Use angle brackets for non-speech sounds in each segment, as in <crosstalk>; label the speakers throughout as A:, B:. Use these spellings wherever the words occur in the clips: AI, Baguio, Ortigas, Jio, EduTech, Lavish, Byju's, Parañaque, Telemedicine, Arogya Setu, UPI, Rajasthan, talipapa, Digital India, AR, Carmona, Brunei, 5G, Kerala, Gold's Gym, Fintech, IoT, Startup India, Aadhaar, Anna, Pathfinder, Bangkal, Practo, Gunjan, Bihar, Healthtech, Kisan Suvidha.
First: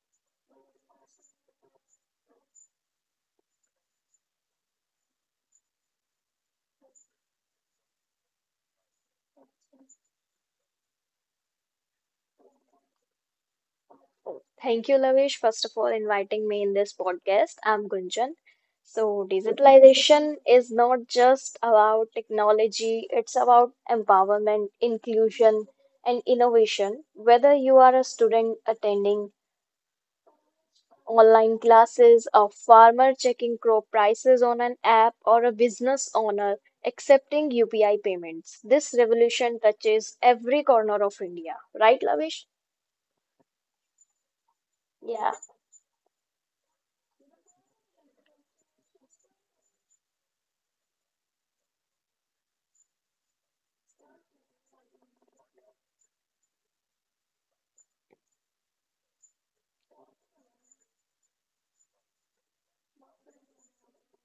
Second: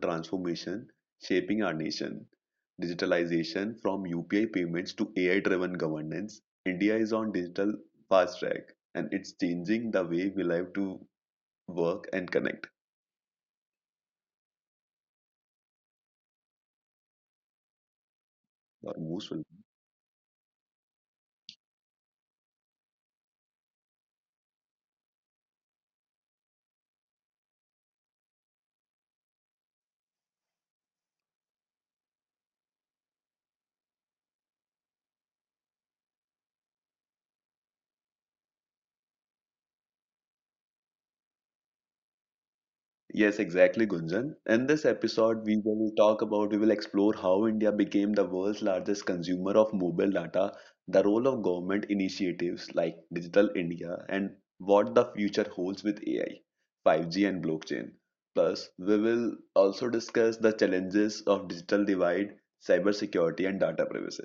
A: transformation shaping our nation. Digitalization from UPI payments to AI-driven governance. India is on digital fast track, and it's changing the way we live to work and connect.
B: Thank you, Lavish, first of all, inviting me in this podcast. I'm Gunjan.
A: Or
B: So,
A: most will.
B: digitalization is not just about technology, it's about empowerment, inclusion, and innovation. Whether you are a student attending online classes, a farmer checking crop prices on an app, or a business owner accepting UPI payments, this revolution touches every corner of India. Right, Lavish?
A: Yes, exactly, Gunjan. In this
B: Yeah.
A: episode, we will explore how India became the world's largest consumer of mobile data, the role of government initiatives like Digital India, and what the future holds with AI, 5G, and blockchain. Plus, we will also discuss the challenges of digital divide, cybersecurity, and data privacy.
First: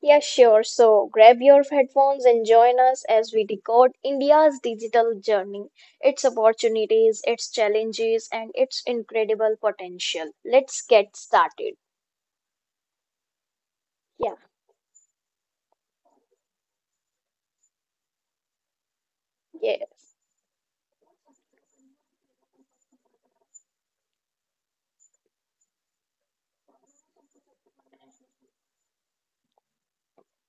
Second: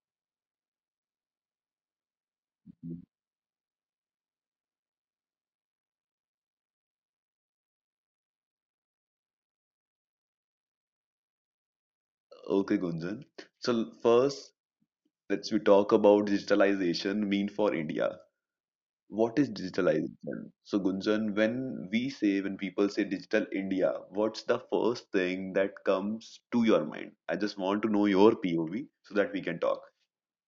B: Yeah, sure. So grab your headphones and join us as we decode India's digital journey, its opportunities, its challenges, and its incredible potential. Let's get started.
A: Okay, Gunjan. So
B: Yeah.
A: first, let's we talk about digitalization mean for India. What is
B: Yes.
A: digitalization? So, Gunjan, when people say digital India, what's the first thing that comes to your mind? I just want to know your POV so that we can talk.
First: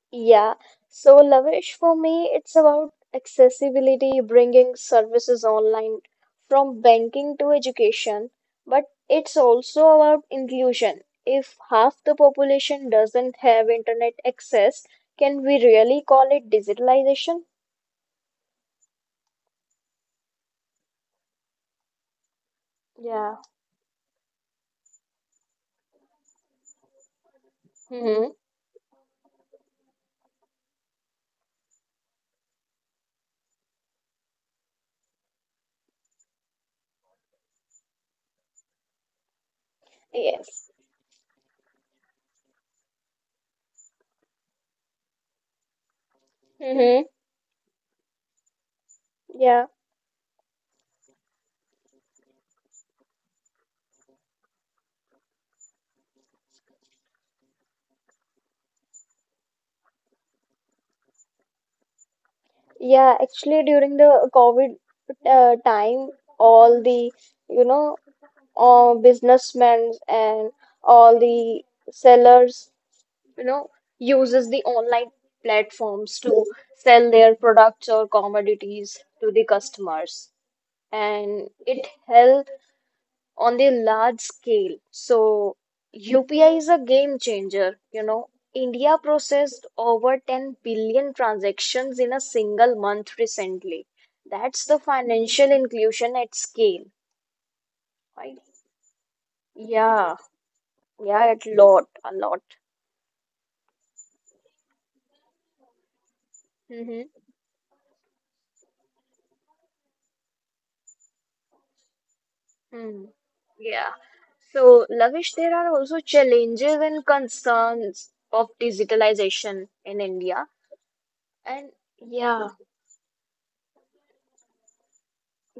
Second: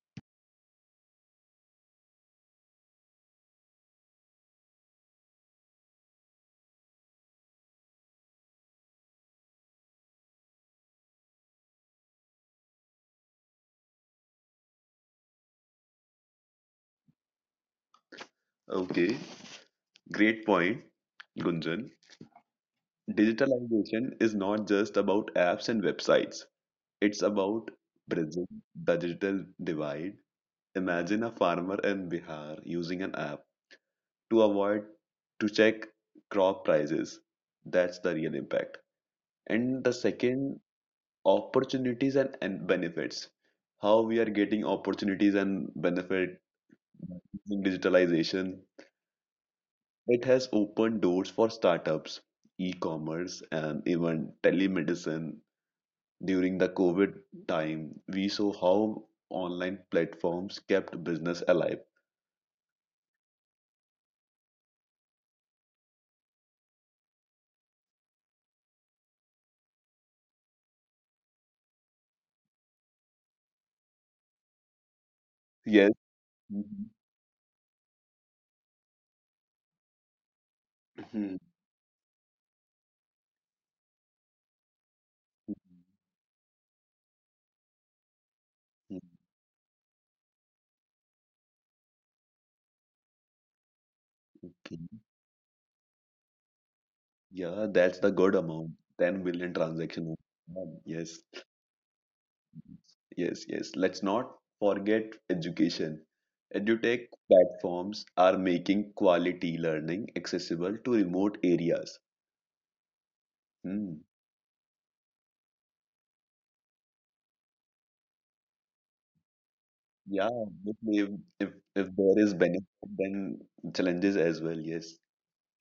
B: Yeah, so Lavish, for me, it's about accessibility, bringing services online from banking to education, but it's also about inclusion. If half the population doesn't have internet access, can we really call it digitalization?
A: Okay, great point, Gunjan.
B: Yeah.
A: Digitalization is not just about apps and websites, it's about
B: hmm
A: bridging the digital divide. Imagine a farmer in Bihar using an app to avoid to check crop prices. That's the real impact. And the second
B: Yes.
A: opportunities and benefits, how we are getting opportunities and benefit
B: hmm
A: in digitalization.
B: Yeah.
A: It has opened doors for startups, e-commerce, and even telemedicine. During the covid time, we saw how online platforms kept business alive.
B: Yeah, actually during the COVID time, all the, you know, all businessmen and all the sellers, you know, uses the online
A: Yes.
B: platforms to
A: <laughs>
B: sell their products or commodities to the customers.
A: Mhm.
B: And it helped on the large scale. So UPI is a game changer.
A: Mhm.
B: India processed over 10 billion transactions in a single month recently. That's the
A: Mhm.
B: financial inclusion at scale,
A: Yeah, that's the good
B: right?
A: amount, 10 billion transaction,
B: Yeah.
A: yes.
B: Yeah, a lot, a lot.
A: Yes, yes. Let's not forget education. EduTech
B: hmm
A: platforms are making quality learning accessible to remote areas.
B: Mm. Yeah.
A: Hmm.
B: So, Lavish, there are also challenges and concerns of digitalization in
A: Yeah,
B: India.
A: definitely. if, if,
B: And
A: if there is
B: yeah,
A: benefit, then challenges as well. Yes.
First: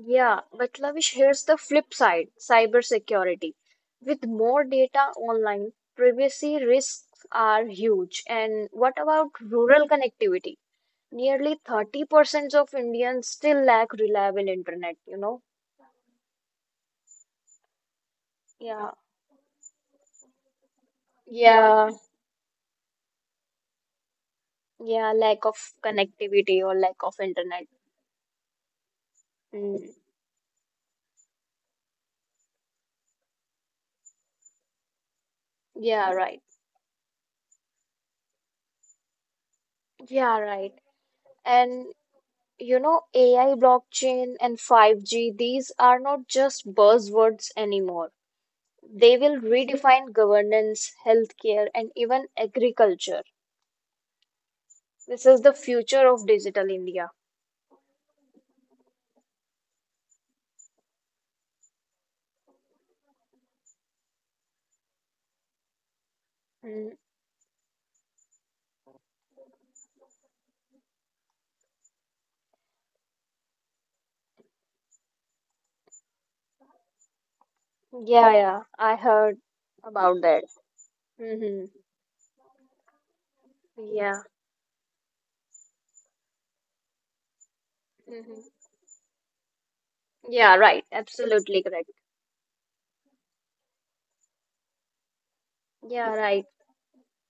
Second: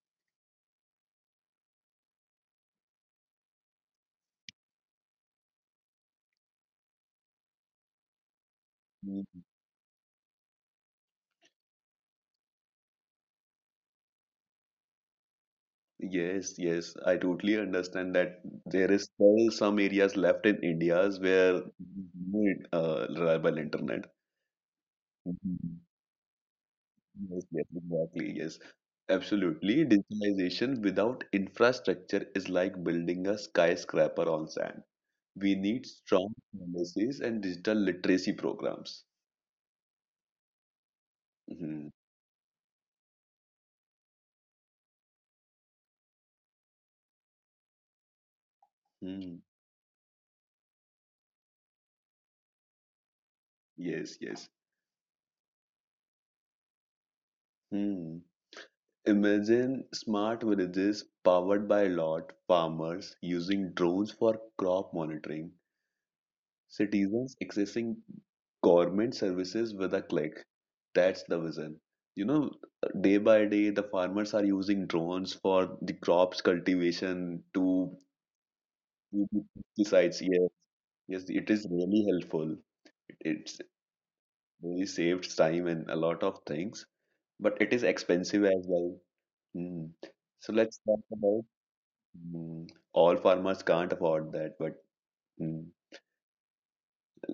B: yeah. But Lavish, here's the flip side, cybersecurity. With more data online, privacy risks are huge. And what about
A: Hmm.
B: rural connectivity? Nearly 30% of Indians still lack reliable internet?
A: Yes, yes. I totally understand that there
B: Yeah.
A: is still some areas left in India's where
B: Yeah.
A: no, reliable internet.
B: Yeah, lack of
A: Hmm.
B: connectivity or lack of
A: Yes, yes,
B: internet.
A: exactly. Yes, absolutely.
B: Mm,
A: Digitalization without infrastructure is like building a skyscraper on sand. We need
B: yeah,
A: strong
B: right.
A: policies and digital literacy programs.
B: Yeah, right.
A: Mhm,
B: And you know, AI, blockchain, and 5G, these are not just buzzwords anymore. They
A: mhm.
B: will redefine governance, healthcare, and even agriculture.
A: Yes, yes.
B: This is the future of digital India.
A: Hmm. Imagine smart villages powered by lot, farmers using drones for crop monitoring,
B: Mm,
A: citizens accessing government services with a click. That's the vision. You know, day by day, the farmers are using drones for the crops cultivation to
B: yeah, yeah, I heard
A: <laughs> pesticides.
B: about that.
A: Yes, yes, it is
B: Mm-hmm.
A: really helpful. It's
B: Yeah.
A: really saved time and a lot of things, but it is expensive
B: Mm-hmm.
A: as well. Mm. So
B: Yeah,
A: let's
B: right.
A: talk about,
B: Absolutely correct.
A: mm, all farmers can't afford that, but mm,
B: Yeah, right.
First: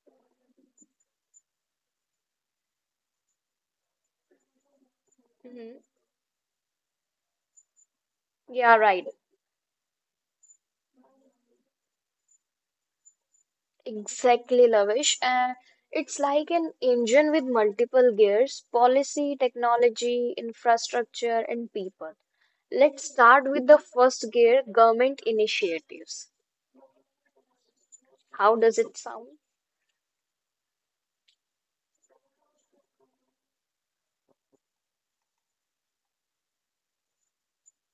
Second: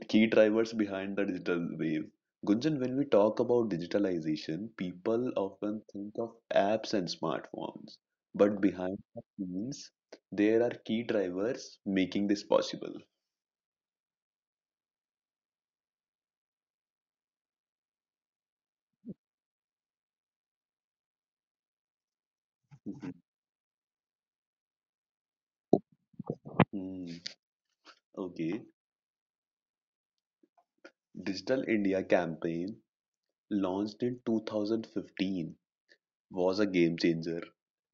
A: key drivers behind the digital wave. Gunjan, when we talk about digitalization, people
B: Mm-hmm.
A: often think of apps and smartphones. But
B: Yeah,
A: behind
B: right.
A: the scenes, there are key drivers making this possible.
B: Exactly, Lavish. And it's like an engine with multiple gears, policy, technology, infrastructure, and people. Let's
A: Mhm.
B: start with the first gear, government initiatives.
A: Hmm,
B: How
A: okay.
B: does it sound?
A: Digital India campaign, launched in 2015, was a game changer.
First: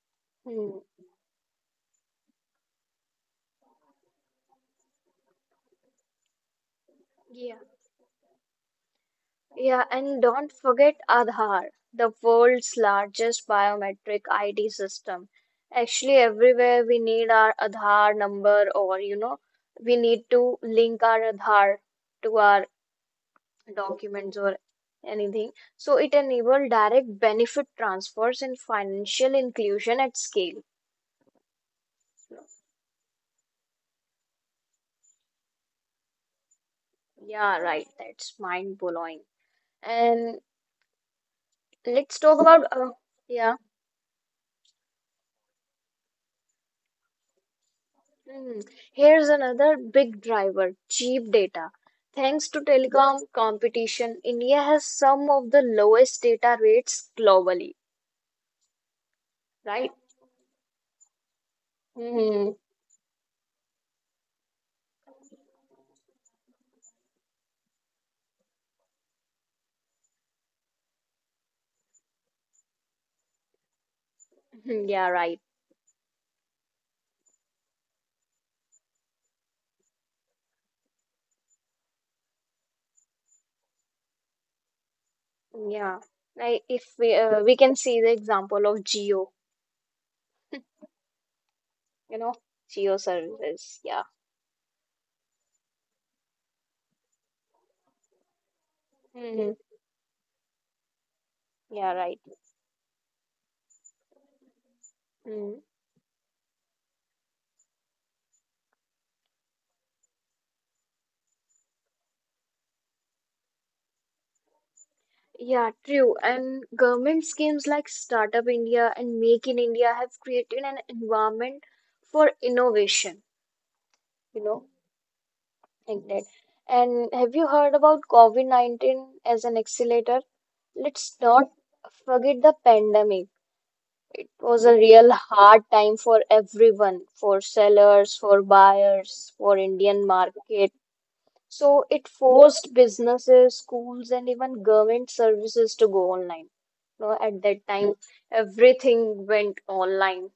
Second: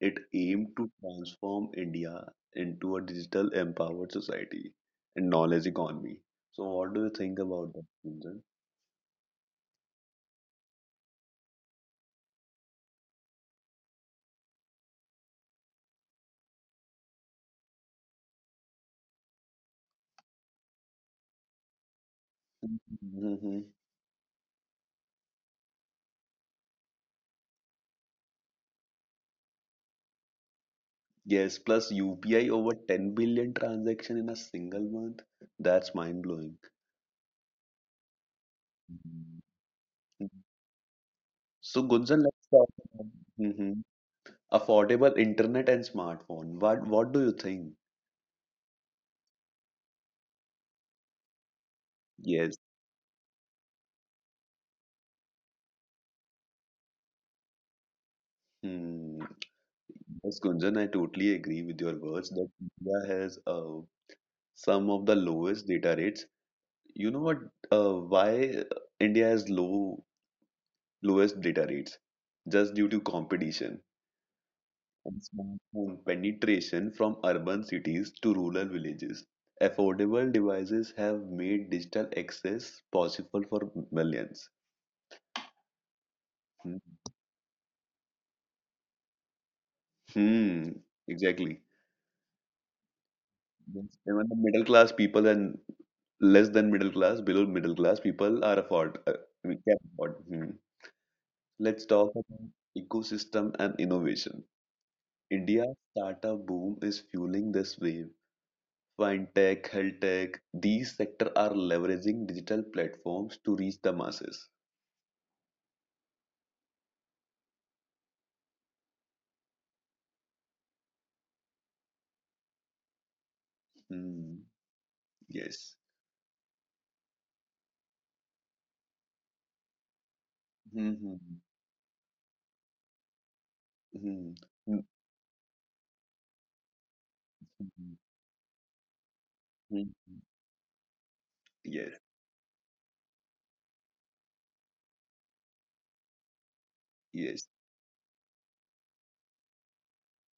A: It aimed
B: Hmm.
A: to transform India into a digital empowered society and knowledge economy. So, what do you think
B: Yeah.
A: about that?
B: Yeah, and don't forget Aadhaar, the world's largest biometric ID system. Actually, everywhere we need our Aadhaar number, or we need to link our Aadhaar to our
A: Mhm.
B: documents or anything. So it enabled direct benefit transfers and financial inclusion at scale.
A: Yes, plus UPI over 10 billion transaction in a single month. That's mind-blowing.
B: Yeah, right. That's mind blowing. And
A: So
B: let's
A: Gunjan,
B: talk
A: let's
B: about
A: talk about,
B: yeah.
A: mhm, affordable internet and smartphone. What do you think?
B: Hmm. Here's another big driver, cheap data. Thanks
A: Yes.
B: to telecom competition, India has some of the lowest data rates globally,
A: Hmm.
B: right?
A: Yes, Gunjan, I totally agree with your words that
B: Hmm. <laughs>
A: India has some of the lowest data rates. You know what? Why India has lowest data rates? Just due to competition.
B: Yeah,
A: And
B: right.
A: smart home penetration from urban cities to rural villages. Affordable devices have made digital access possible for millions.
B: Yeah. Like
A: Hmm,
B: if we can see the example of Jio
A: hmm, exactly.
B: you know, geo services.
A: Yes.
B: Yeah.
A: Even the middle class people and less than middle class, below middle class people are afford.
B: hmm
A: We can afford. Hmm. Let's
B: Yeah,
A: talk
B: right.
A: about ecosystem and innovation.
B: Mm.
A: India's startup boom is fueling this wave. Fintech, healthtech, these sectors are leveraging digital platforms to reach the masses.
B: Yeah, true. And government schemes like Startup India and Make in India have created an environment for innovation,
A: Hmm.
B: you know,
A: Yes.
B: like that. And have you heard about COVID-19 as an accelerator? Let's
A: Hmm.
B: not forget the pandemic. It
A: Hmm.
B: was a
A: Hmm.
B: real hard time for everyone, for
A: Hmm.
B: sellers, for buyers, for
A: Hmm.
B: Indian
A: Hmm.
B: market. So
A: Yes.
B: it forced businesses, schools, and even government services to go online. You know, at
A: Yes.
B: that time, everything went online.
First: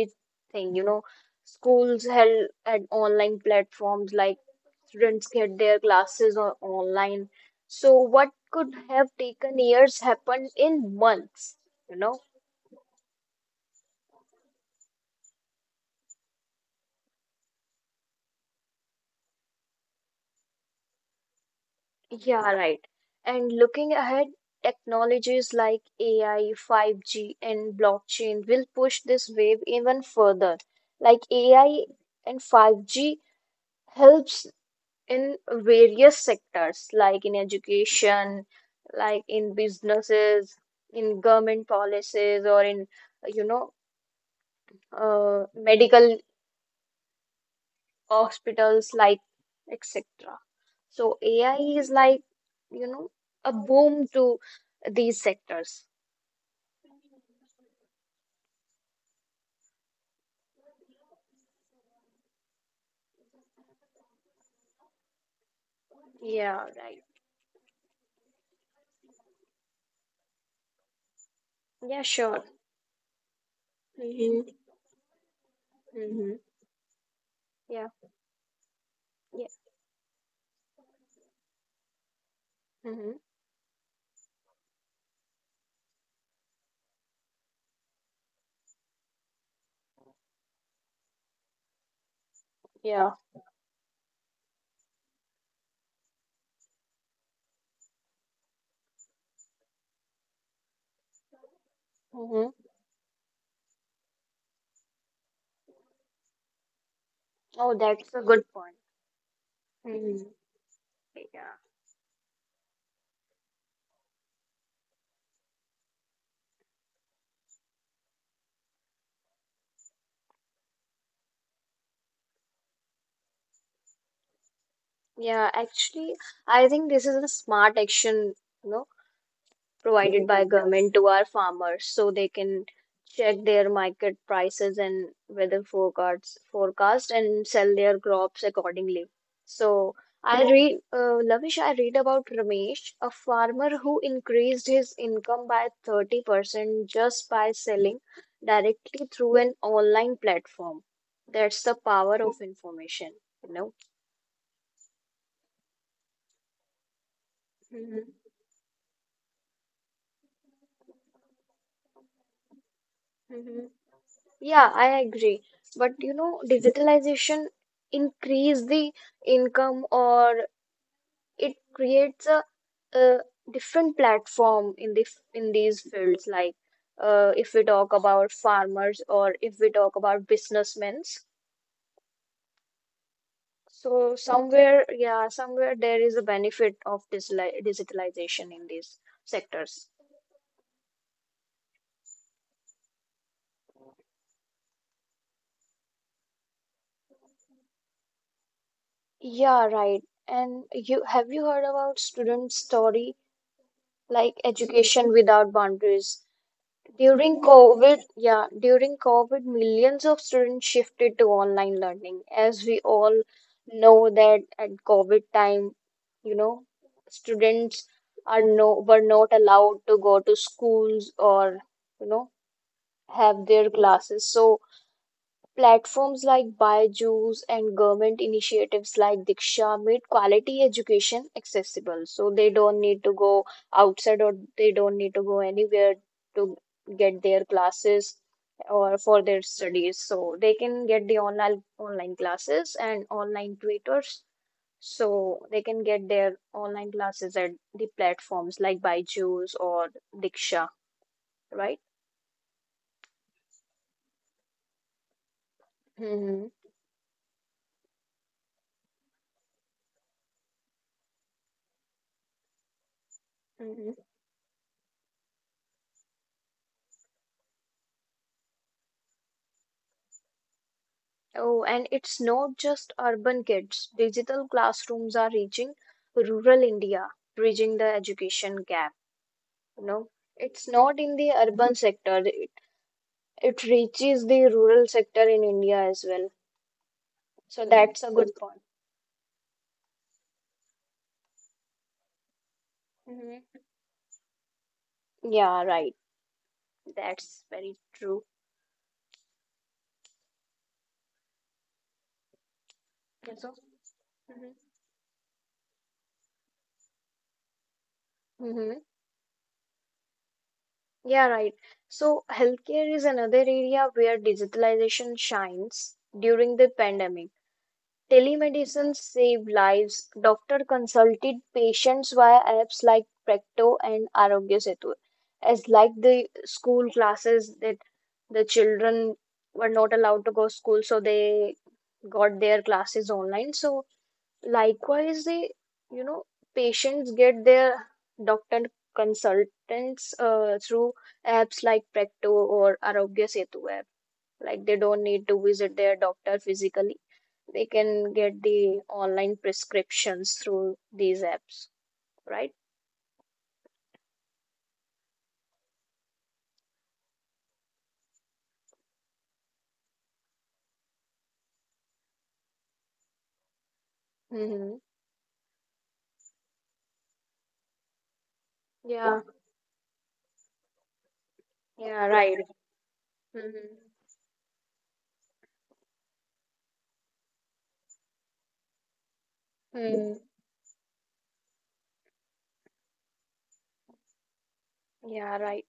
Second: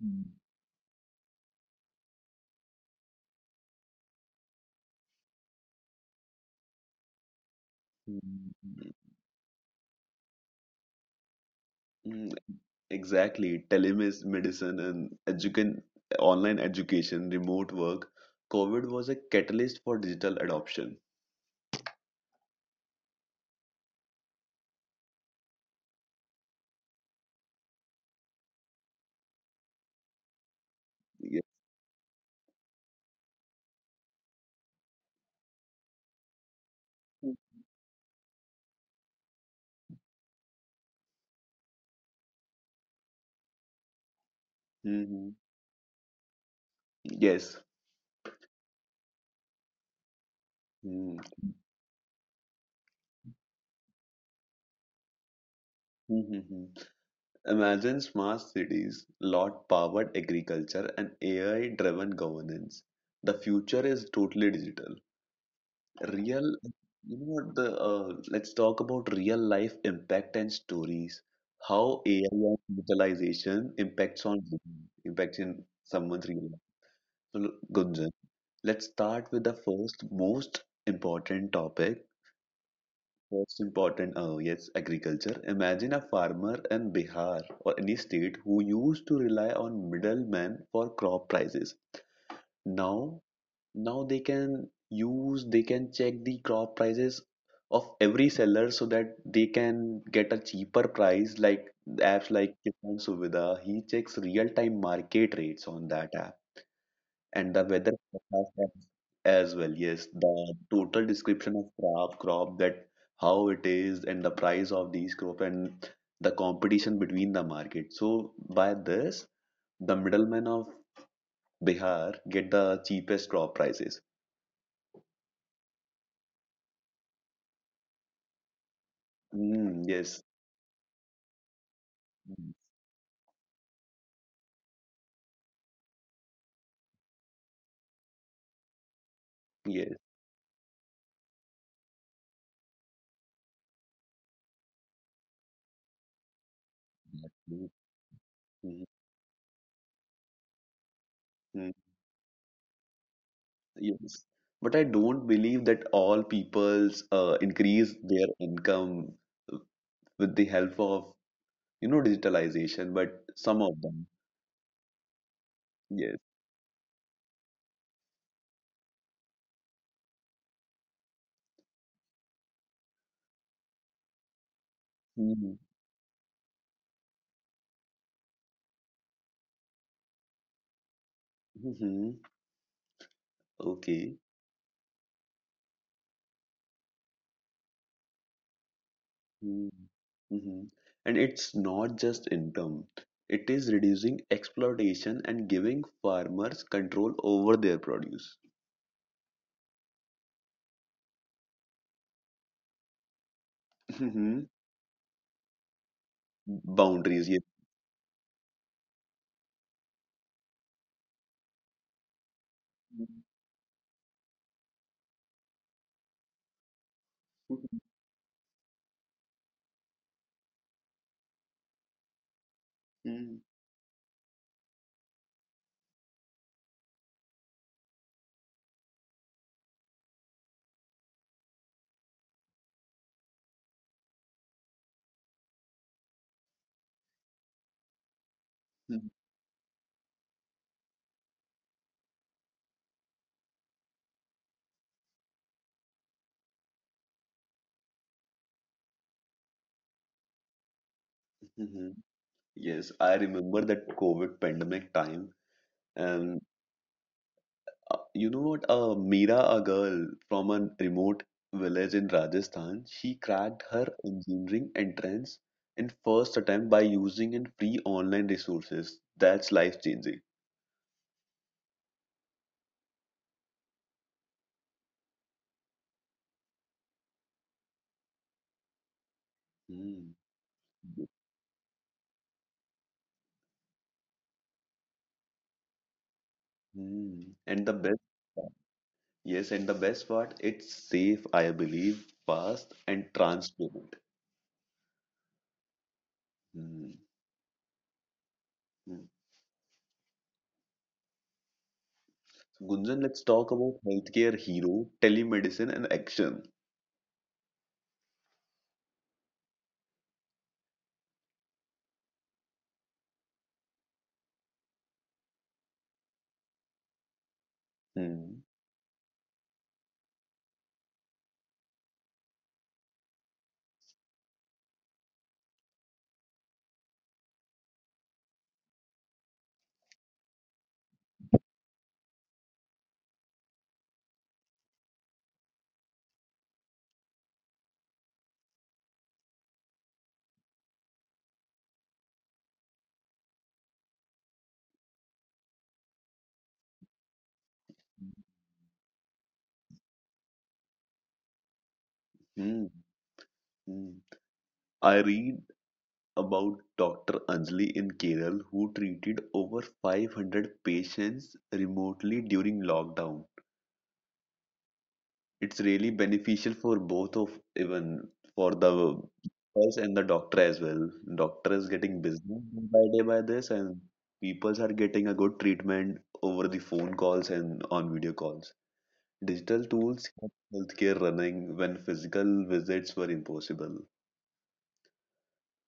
A: Hmm.
B: you know, schools held at online platforms like students get their classes on online. So what could
A: Hmm.
B: have taken years happened in months, you
A: Hmm.
B: know?
A: Hmm. Exactly. Telemedicine and education, online education, remote work. COVID was a catalyst for digital adoption.
B: Yeah, right. And looking ahead, technologies like AI, 5G, and blockchain will push this wave even further. Like
A: Yes.
B: AI and 5G helps in various sectors, like in
A: Hmm.
B: education, like in businesses, in government policies, or in, you know,
A: Hmm.
B: medical
A: Yes.
B: hospitals, like etc. So
A: Hmm.
B: AI is like, you know, a boom to these sectors.
A: Hmm. Hmm. Hmm. Imagine smart cities, lot-powered agriculture, and AI-driven governance. The future is totally digital. Real,
B: Yeah, right.
A: you know what the let's talk about real life impact and stories. How
B: Yeah,
A: AI
B: sure.
A: and digitalization
B: hmm
A: impacts in someone's
B: hmm
A: real life. So,
B: Yeah,
A: Gunjan, let's start with
B: yeah.
A: the first most important topic,
B: hmm
A: oh yes, agriculture. Imagine a farmer in Bihar or any state who used to rely on middlemen for crop prices.
B: Yeah.
A: Now, now they can check the crop prices of every seller so that they can get a cheaper price. Like apps
B: hmm
A: like Kisan Suvidha, he checks real-time market rates on that app and the
B: Oh,
A: weather
B: that's a good
A: forecast
B: point.
A: as well. Yes,
B: hmm
A: the total
B: Yeah.
A: description of crop, that how it is, and the price of these crop and the competition between the market. So by this, the middlemen of Bihar get the cheapest crop prices.
B: Yeah, actually, I think this is a smart action, you know,
A: Mm, yes.
B: provided by government to our farmers so they
A: Mm,
B: can check their market prices and weather forecast and sell their crops accordingly. So
A: yes.
B: I read Lavish, I read about Ramesh, a farmer who increased his income by 30% just by
A: Mm.
B: selling
A: Mm.
B: directly through an online platform. That's
A: Mm,
B: the power of information, you know?
A: yes. But I don't believe that all peoples increase their income with the help of, you know, digitalization. But some of them.
B: Yeah, I agree. But you
A: Yes.
B: know, digitalization increase the income or it creates a different platform in
A: Mm.
B: these fields. Like if we talk about farmers or if we talk about businessmen.
A: Hmm.
B: So
A: Okay.
B: somewhere, yeah, somewhere there is a benefit of digitalization in these
A: Mm.
B: sectors.
A: Hmm. And it's not just income. It is reducing exploitation and giving farmers control over their produce.
B: Yeah, right. And you heard about student story like
A: Hmm.
B: education without boundaries?
A: Boundaries,
B: During
A: yes.
B: COVID, yeah, during COVID, millions of students shifted to online learning. As we
A: Mm-hmm.
B: all know that at COVID time, you know, students are no were not allowed to go to schools, or, you know,
A: Mm-hmm.
B: have their classes. So platforms like Byju's and government initiatives like Diksha made quality education accessible. So they don't need to go outside or they don't need to go anywhere to get their classes or for their studies. So they can get the online classes and online tutors. So they can get their online classes at the platforms like Byju's or Diksha, right?
A: Mm-hmm. Yes, I remember that COVID pandemic time. Um.
B: Mm-hmm.
A: You know what? Meera, a girl from a remote village in Rajasthan, she cracked her engineering entrance in first attempt by using and free online resources. That's life changing.
B: Oh, and it's not just urban kids. Digital classrooms are reaching rural India, bridging the education gap. You know,
A: Hmm.
B: it's not in the urban sector. It reaches the rural sector in India as well.
A: Hmm.
B: So
A: And the best,
B: that's a good point.
A: yes, and the best part, it's safe, I believe, fast and
B: hmm
A: transparent.
B: Yeah, right.
A: Hmm.
B: That's very true.
A: Hmm. So, Gunjan, let's talk about healthcare
B: Mm-hmm.
A: hero, telemedicine, and action.
B: Yeah, right. So healthcare is another area where digitalization shines during the pandemic.
A: Hmm.
B: Telemedicine saved lives. Doctor consulted patients via apps like Practo and Arogya Setu, as like the school classes that the children were not allowed to go school, so they got their classes online. So likewise, the you know patients get their doctor consultants through apps like Practo or Arogya Setu app. Like they don't need to visit their doctor physically, they can get the online prescriptions through these apps, right?
A: Hmm. Hmm. I read about Doctor Anjali in Kerala who treated over 500 patients remotely during lockdown.
B: Mm-hmm.
A: It's really beneficial for both of, even for the
B: Yeah,
A: us and the doctor as well. Doctor is getting
B: yeah, right.
A: business day by day by this,
B: Mm-hmm.
A: and peoples are getting a good treatment over the phone calls and on video calls. Digital tools
B: mm
A: kept healthcare running when physical visits were impossible.
B: Yeah, right.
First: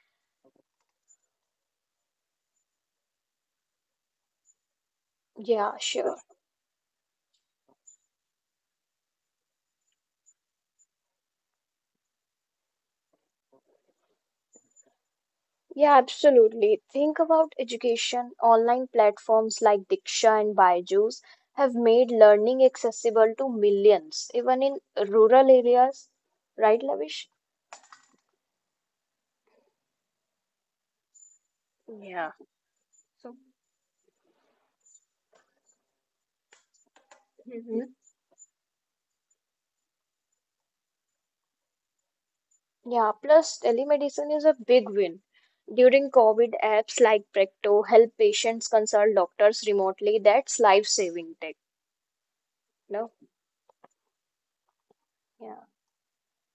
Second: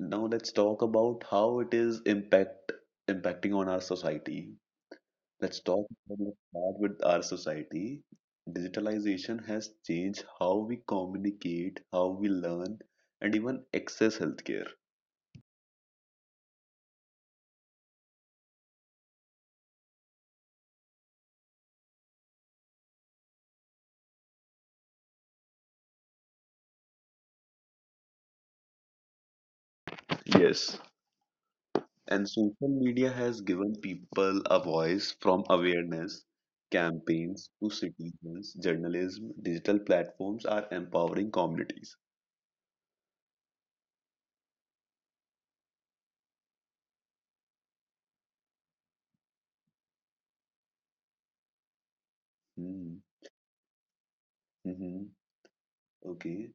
A: Now let's talk about how it is impacting on our society.
B: Yeah, sure.
A: Let's start with our society. Digitalization has changed how we communicate, how we learn, and even access healthcare.
B: Yeah, absolutely. Think about education. Online platforms like Diksha and Byju's have made learning accessible to millions, even in rural areas, right, Lavish?
A: Yes. And social media has given people a voice from awareness campaigns to
B: So,
A: citizens, journalism, digital platforms are empowering communities.
B: yeah, plus telemedicine is a big win. During COVID, apps like Practo help patients consult doctors remotely. That's life-saving tech,
A: Hmm.
B: no?
A: Hmm. Hmm.
B: Yeah.
A: Okay.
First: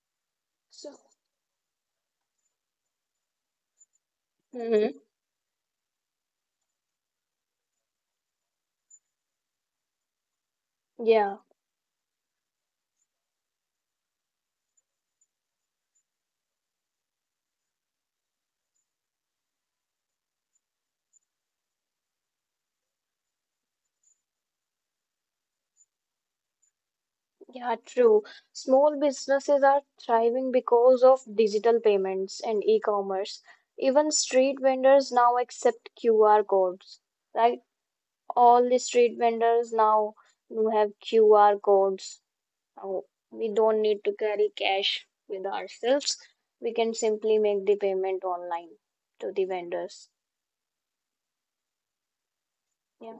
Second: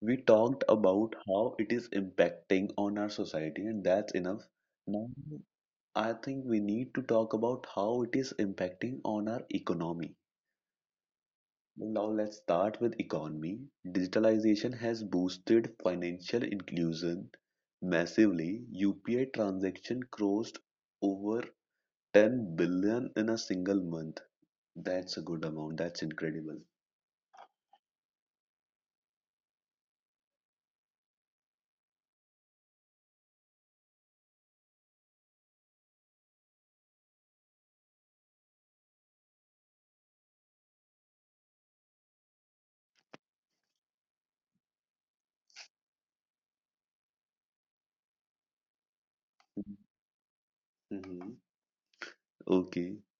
A: We talked
B: So,
A: about how it is impacting on our society, and that's enough.
B: hmm
A: Now, I think we need to talk about how it is impacting on our economy.
B: yeah,
A: Now, let's start with economy. Digitalization has boosted financial inclusion massively. UPI transaction crossed over 10 billion in a single month. That's a good amount. That's incredible.
B: yeah, true. Small businesses are thriving because of digital payments and e-commerce. Even street vendors now accept QR codes, right? All the street vendors now do have QR codes. Uh, we don't need to carry cash with ourselves. We can simply make the payment online to the vendors.
A: Mhm. Okay.
B: Yeah,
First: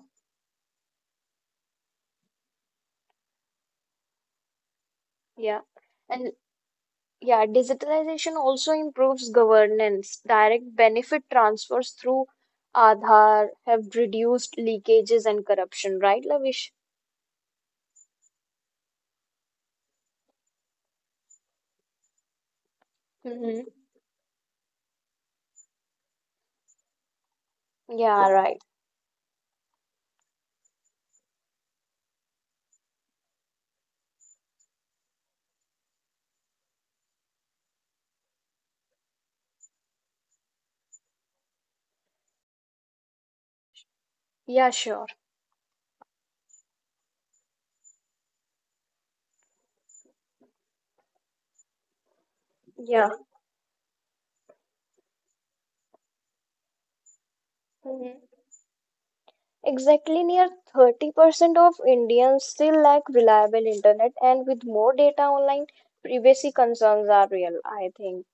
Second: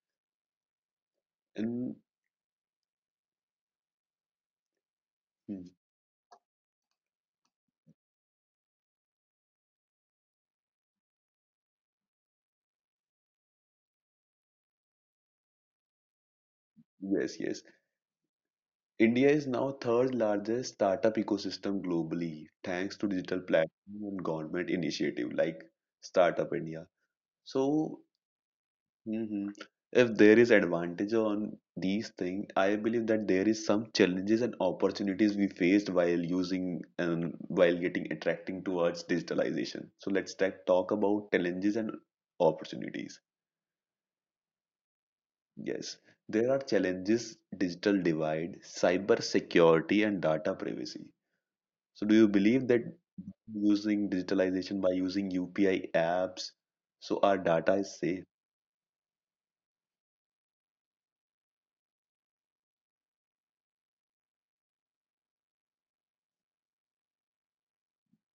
A: And
B: yeah.
A: mm,
B: And yeah, digitalization also improves governance. Direct benefit transfers through Aadhaar have reduced leakages and corruption, right, Lavish?
A: yes, yes. India is now third largest startup ecosystem globally, thanks to digital
B: Mm-hmm.
A: platform and government initiative like Startup India. So,
B: Yeah, right.
A: mhm, if there is advantage on these things, I believe that there is some challenges and opportunities we faced while using and while getting attracting towards digitalization. So talk about challenges and opportunities.
B: Yeah, sure.
A: Yes, there are challenges: digital divide, cyber security, and data privacy. So do you believe that
B: Yeah.
A: using digitalization by using UPI apps, so our data is safe?
B: Exactly near 30% of Indians still lack reliable internet, and with more data online, privacy concerns are real, I think.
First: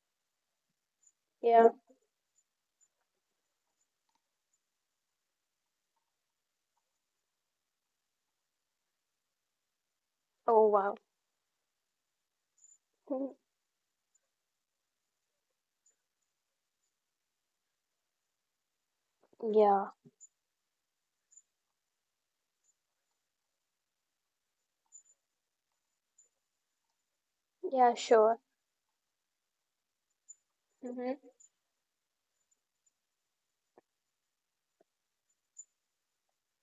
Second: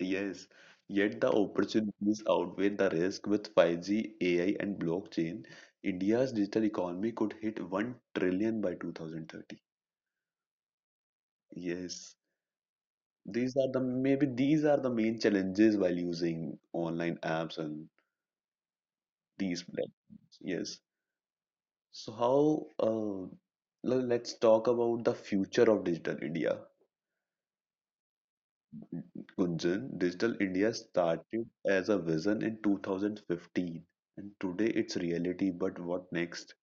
A: Yes. Yet the
B: Yeah.
A: opportunities outweigh the risk with 5G, AI, and blockchain. India's digital economy could hit 1 trillion by 2030.
B: Oh, wow.
A: Yes.
B: Hmm.
A: These are the main challenges while using online apps and these
B: Yeah.
A: platforms. Yes. So how let's talk about the future of digital India.
B: Yeah, sure.
A: Gunjan, Digital India
B: hmm
A: started as a vision in 2015 and today it's reality. But what next?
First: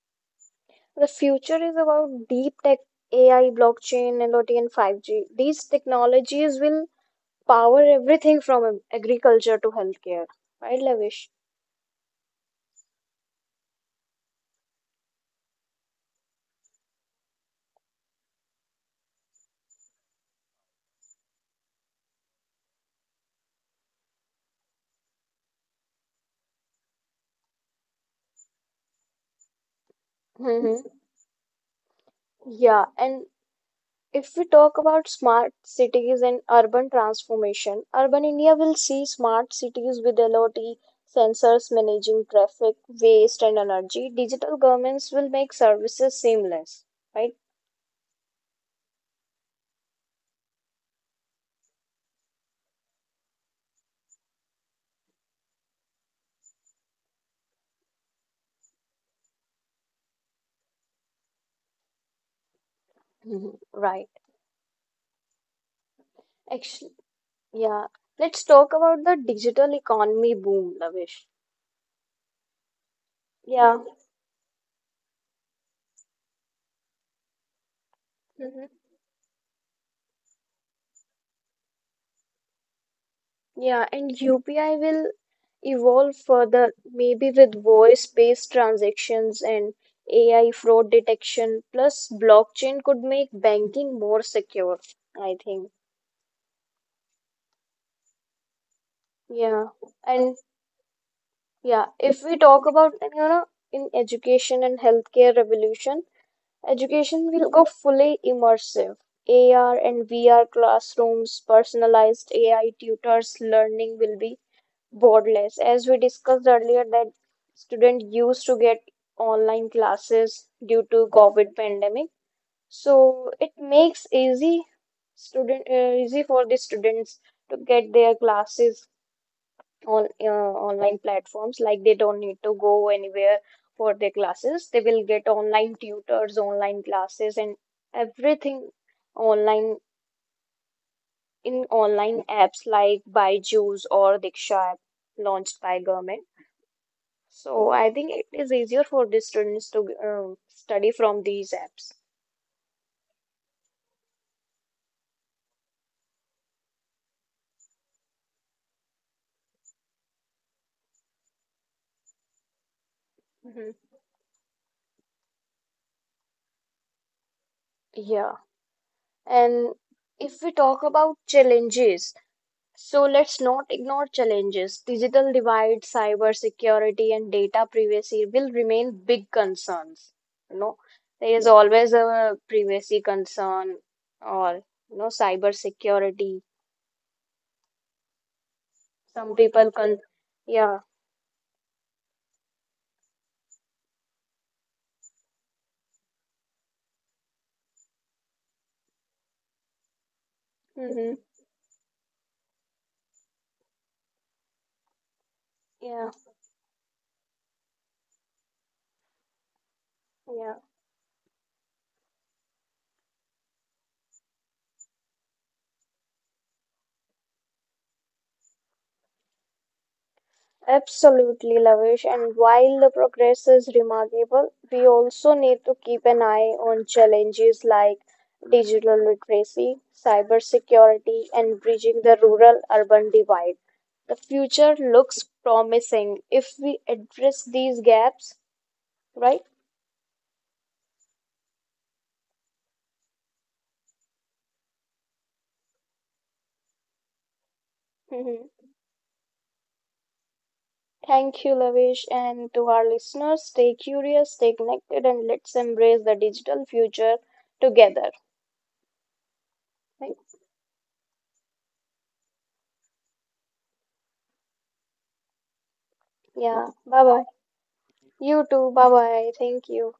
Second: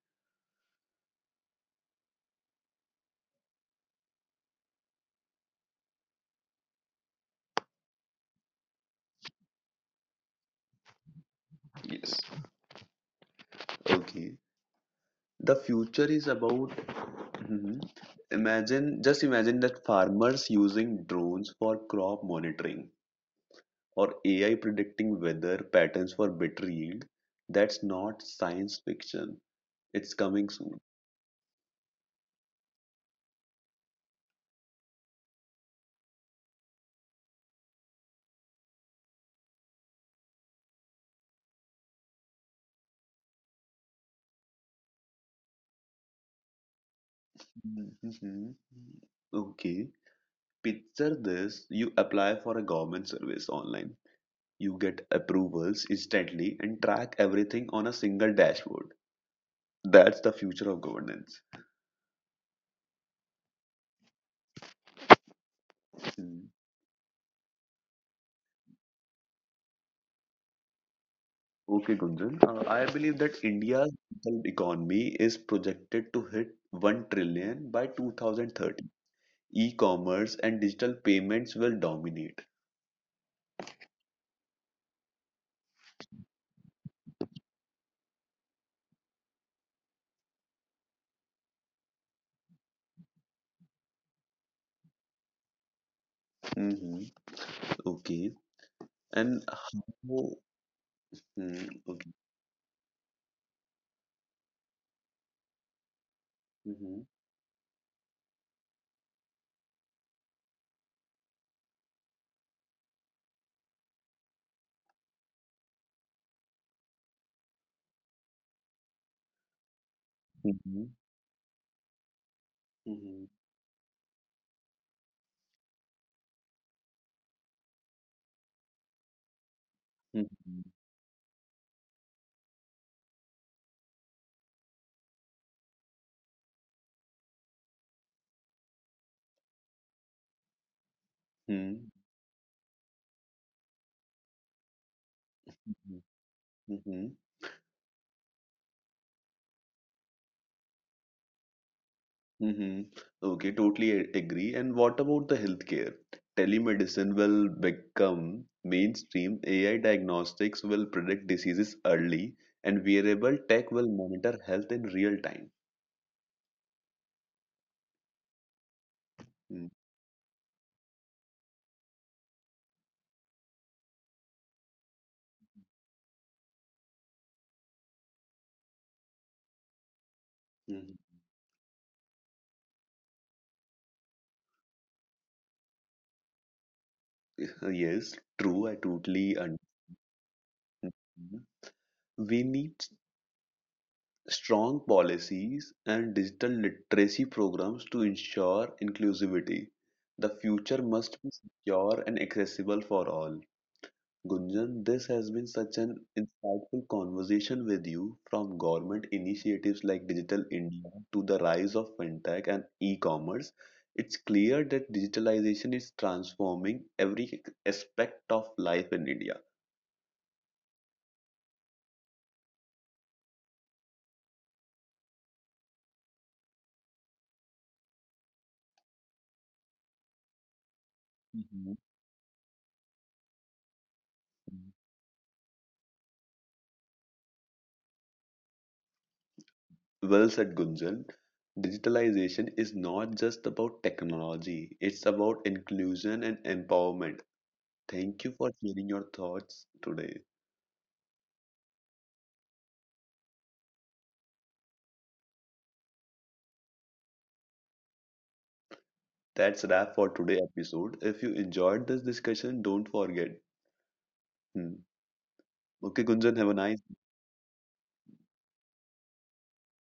B: The future is about deep tech, AI, blockchain, IoT, and 5G. These technologies will power everything from agriculture to healthcare. Right, Lavish?
A: Yes. Okay. The future is about, mhm, imagine, just imagine that farmers using drones for crop monitoring or AI predicting weather patterns for better yield. That's not science fiction. It's coming soon.
B: Mm-hmm. Yeah, and if we talk about smart cities and urban transformation, urban India will see smart cities with LOT, sensors managing traffic, waste, and energy. Digital governments will make services seamless, right?
A: Mhm. Okay. Picture this, you apply for a government service online. You get approvals instantly and track everything on a single dashboard. That's the future of governance.
B: Mhm. Right.
A: Hmm.
B: Actually, yeah. Let's talk about the digital economy boom, Lavish.
A: Okay, Gunjan. I believe that
B: Yeah.
A: India's digital economy is projected to hit 1 trillion by
B: Mhm.
A: 2030. E-commerce and digital payments will dominate.
B: Yeah, and UPI will evolve further, maybe with voice-based transactions and AI fraud detection, plus blockchain could make banking more secure, I think.
A: Hmm. Okay. And
B: Yeah.
A: how?
B: And
A: Mm,
B: yeah,
A: okay.
B: if we talk about, you know, in education and healthcare revolution,
A: Hmm.
B: education will go fully immersive. AR and VR classrooms, personalized AI tutors, learning will be Boardless, as we discussed earlier, that students used to get online classes due
A: Hmm.
B: to COVID pandemic.
A: Hmm.
B: So it makes easy for the students to get their classes on
A: Hmm.
B: online platforms. Like they don't need to go anywhere for their classes. They will get online tutors, online classes, and everything online in
A: Hmm.
B: online apps like Byju's or Diksha app launched by government.
A: Hmm.
B: So I think it is easier for the students to study from these apps.
A: Mm-hmm. Okay, totally agree. And what about the healthcare? Telemedicine will become mainstream. AI diagnostics will predict diseases early, and wearable
B: Mhm.
A: tech will monitor health in real time.
B: Yeah.
A: Mm.
B: And if we talk about challenges, so let's not ignore challenges. Digital divide, cyber security, and data privacy will remain big concerns. You know,
A: Mhm.
B: there is always a privacy concern or you know cyber security.
A: Yes, true. I totally
B: Some
A: understand.
B: people con yeah.
A: We need strong policies and digital literacy programs to ensure inclusivity. The future
B: hmm
A: must be secure and accessible for all. Gunjan, this has been such an
B: Yeah.
A: insightful conversation with you, from government initiatives like Digital
B: Yeah.
A: India to the rise of fintech and e commerce. It's clear that digitalization is transforming every aspect of life in India.
B: Absolutely, Lavish. And while the progress is remarkable, we also need to keep an eye on challenges like digital literacy, cybersecurity, and
A: Mhm.
B: bridging the rural-urban divide. The future looks promising if we address these gaps, right?
A: Well said, Gunjan. Digitalization is not just about technology, it's about inclusion and empowerment. Thank you
B: Mhm.
A: for sharing your thoughts today.
B: Thank you, Lavish. And to our listeners, stay curious, stay connected, and let's embrace the digital future together.
A: That's wrap for
B: Thank-
A: today episode. If you enjoyed this discussion, don't forget. Hmm. Okay, Gunjan, have a
B: Yeah,
A: nice
B: bye bye. You too, bye bye. Thank you.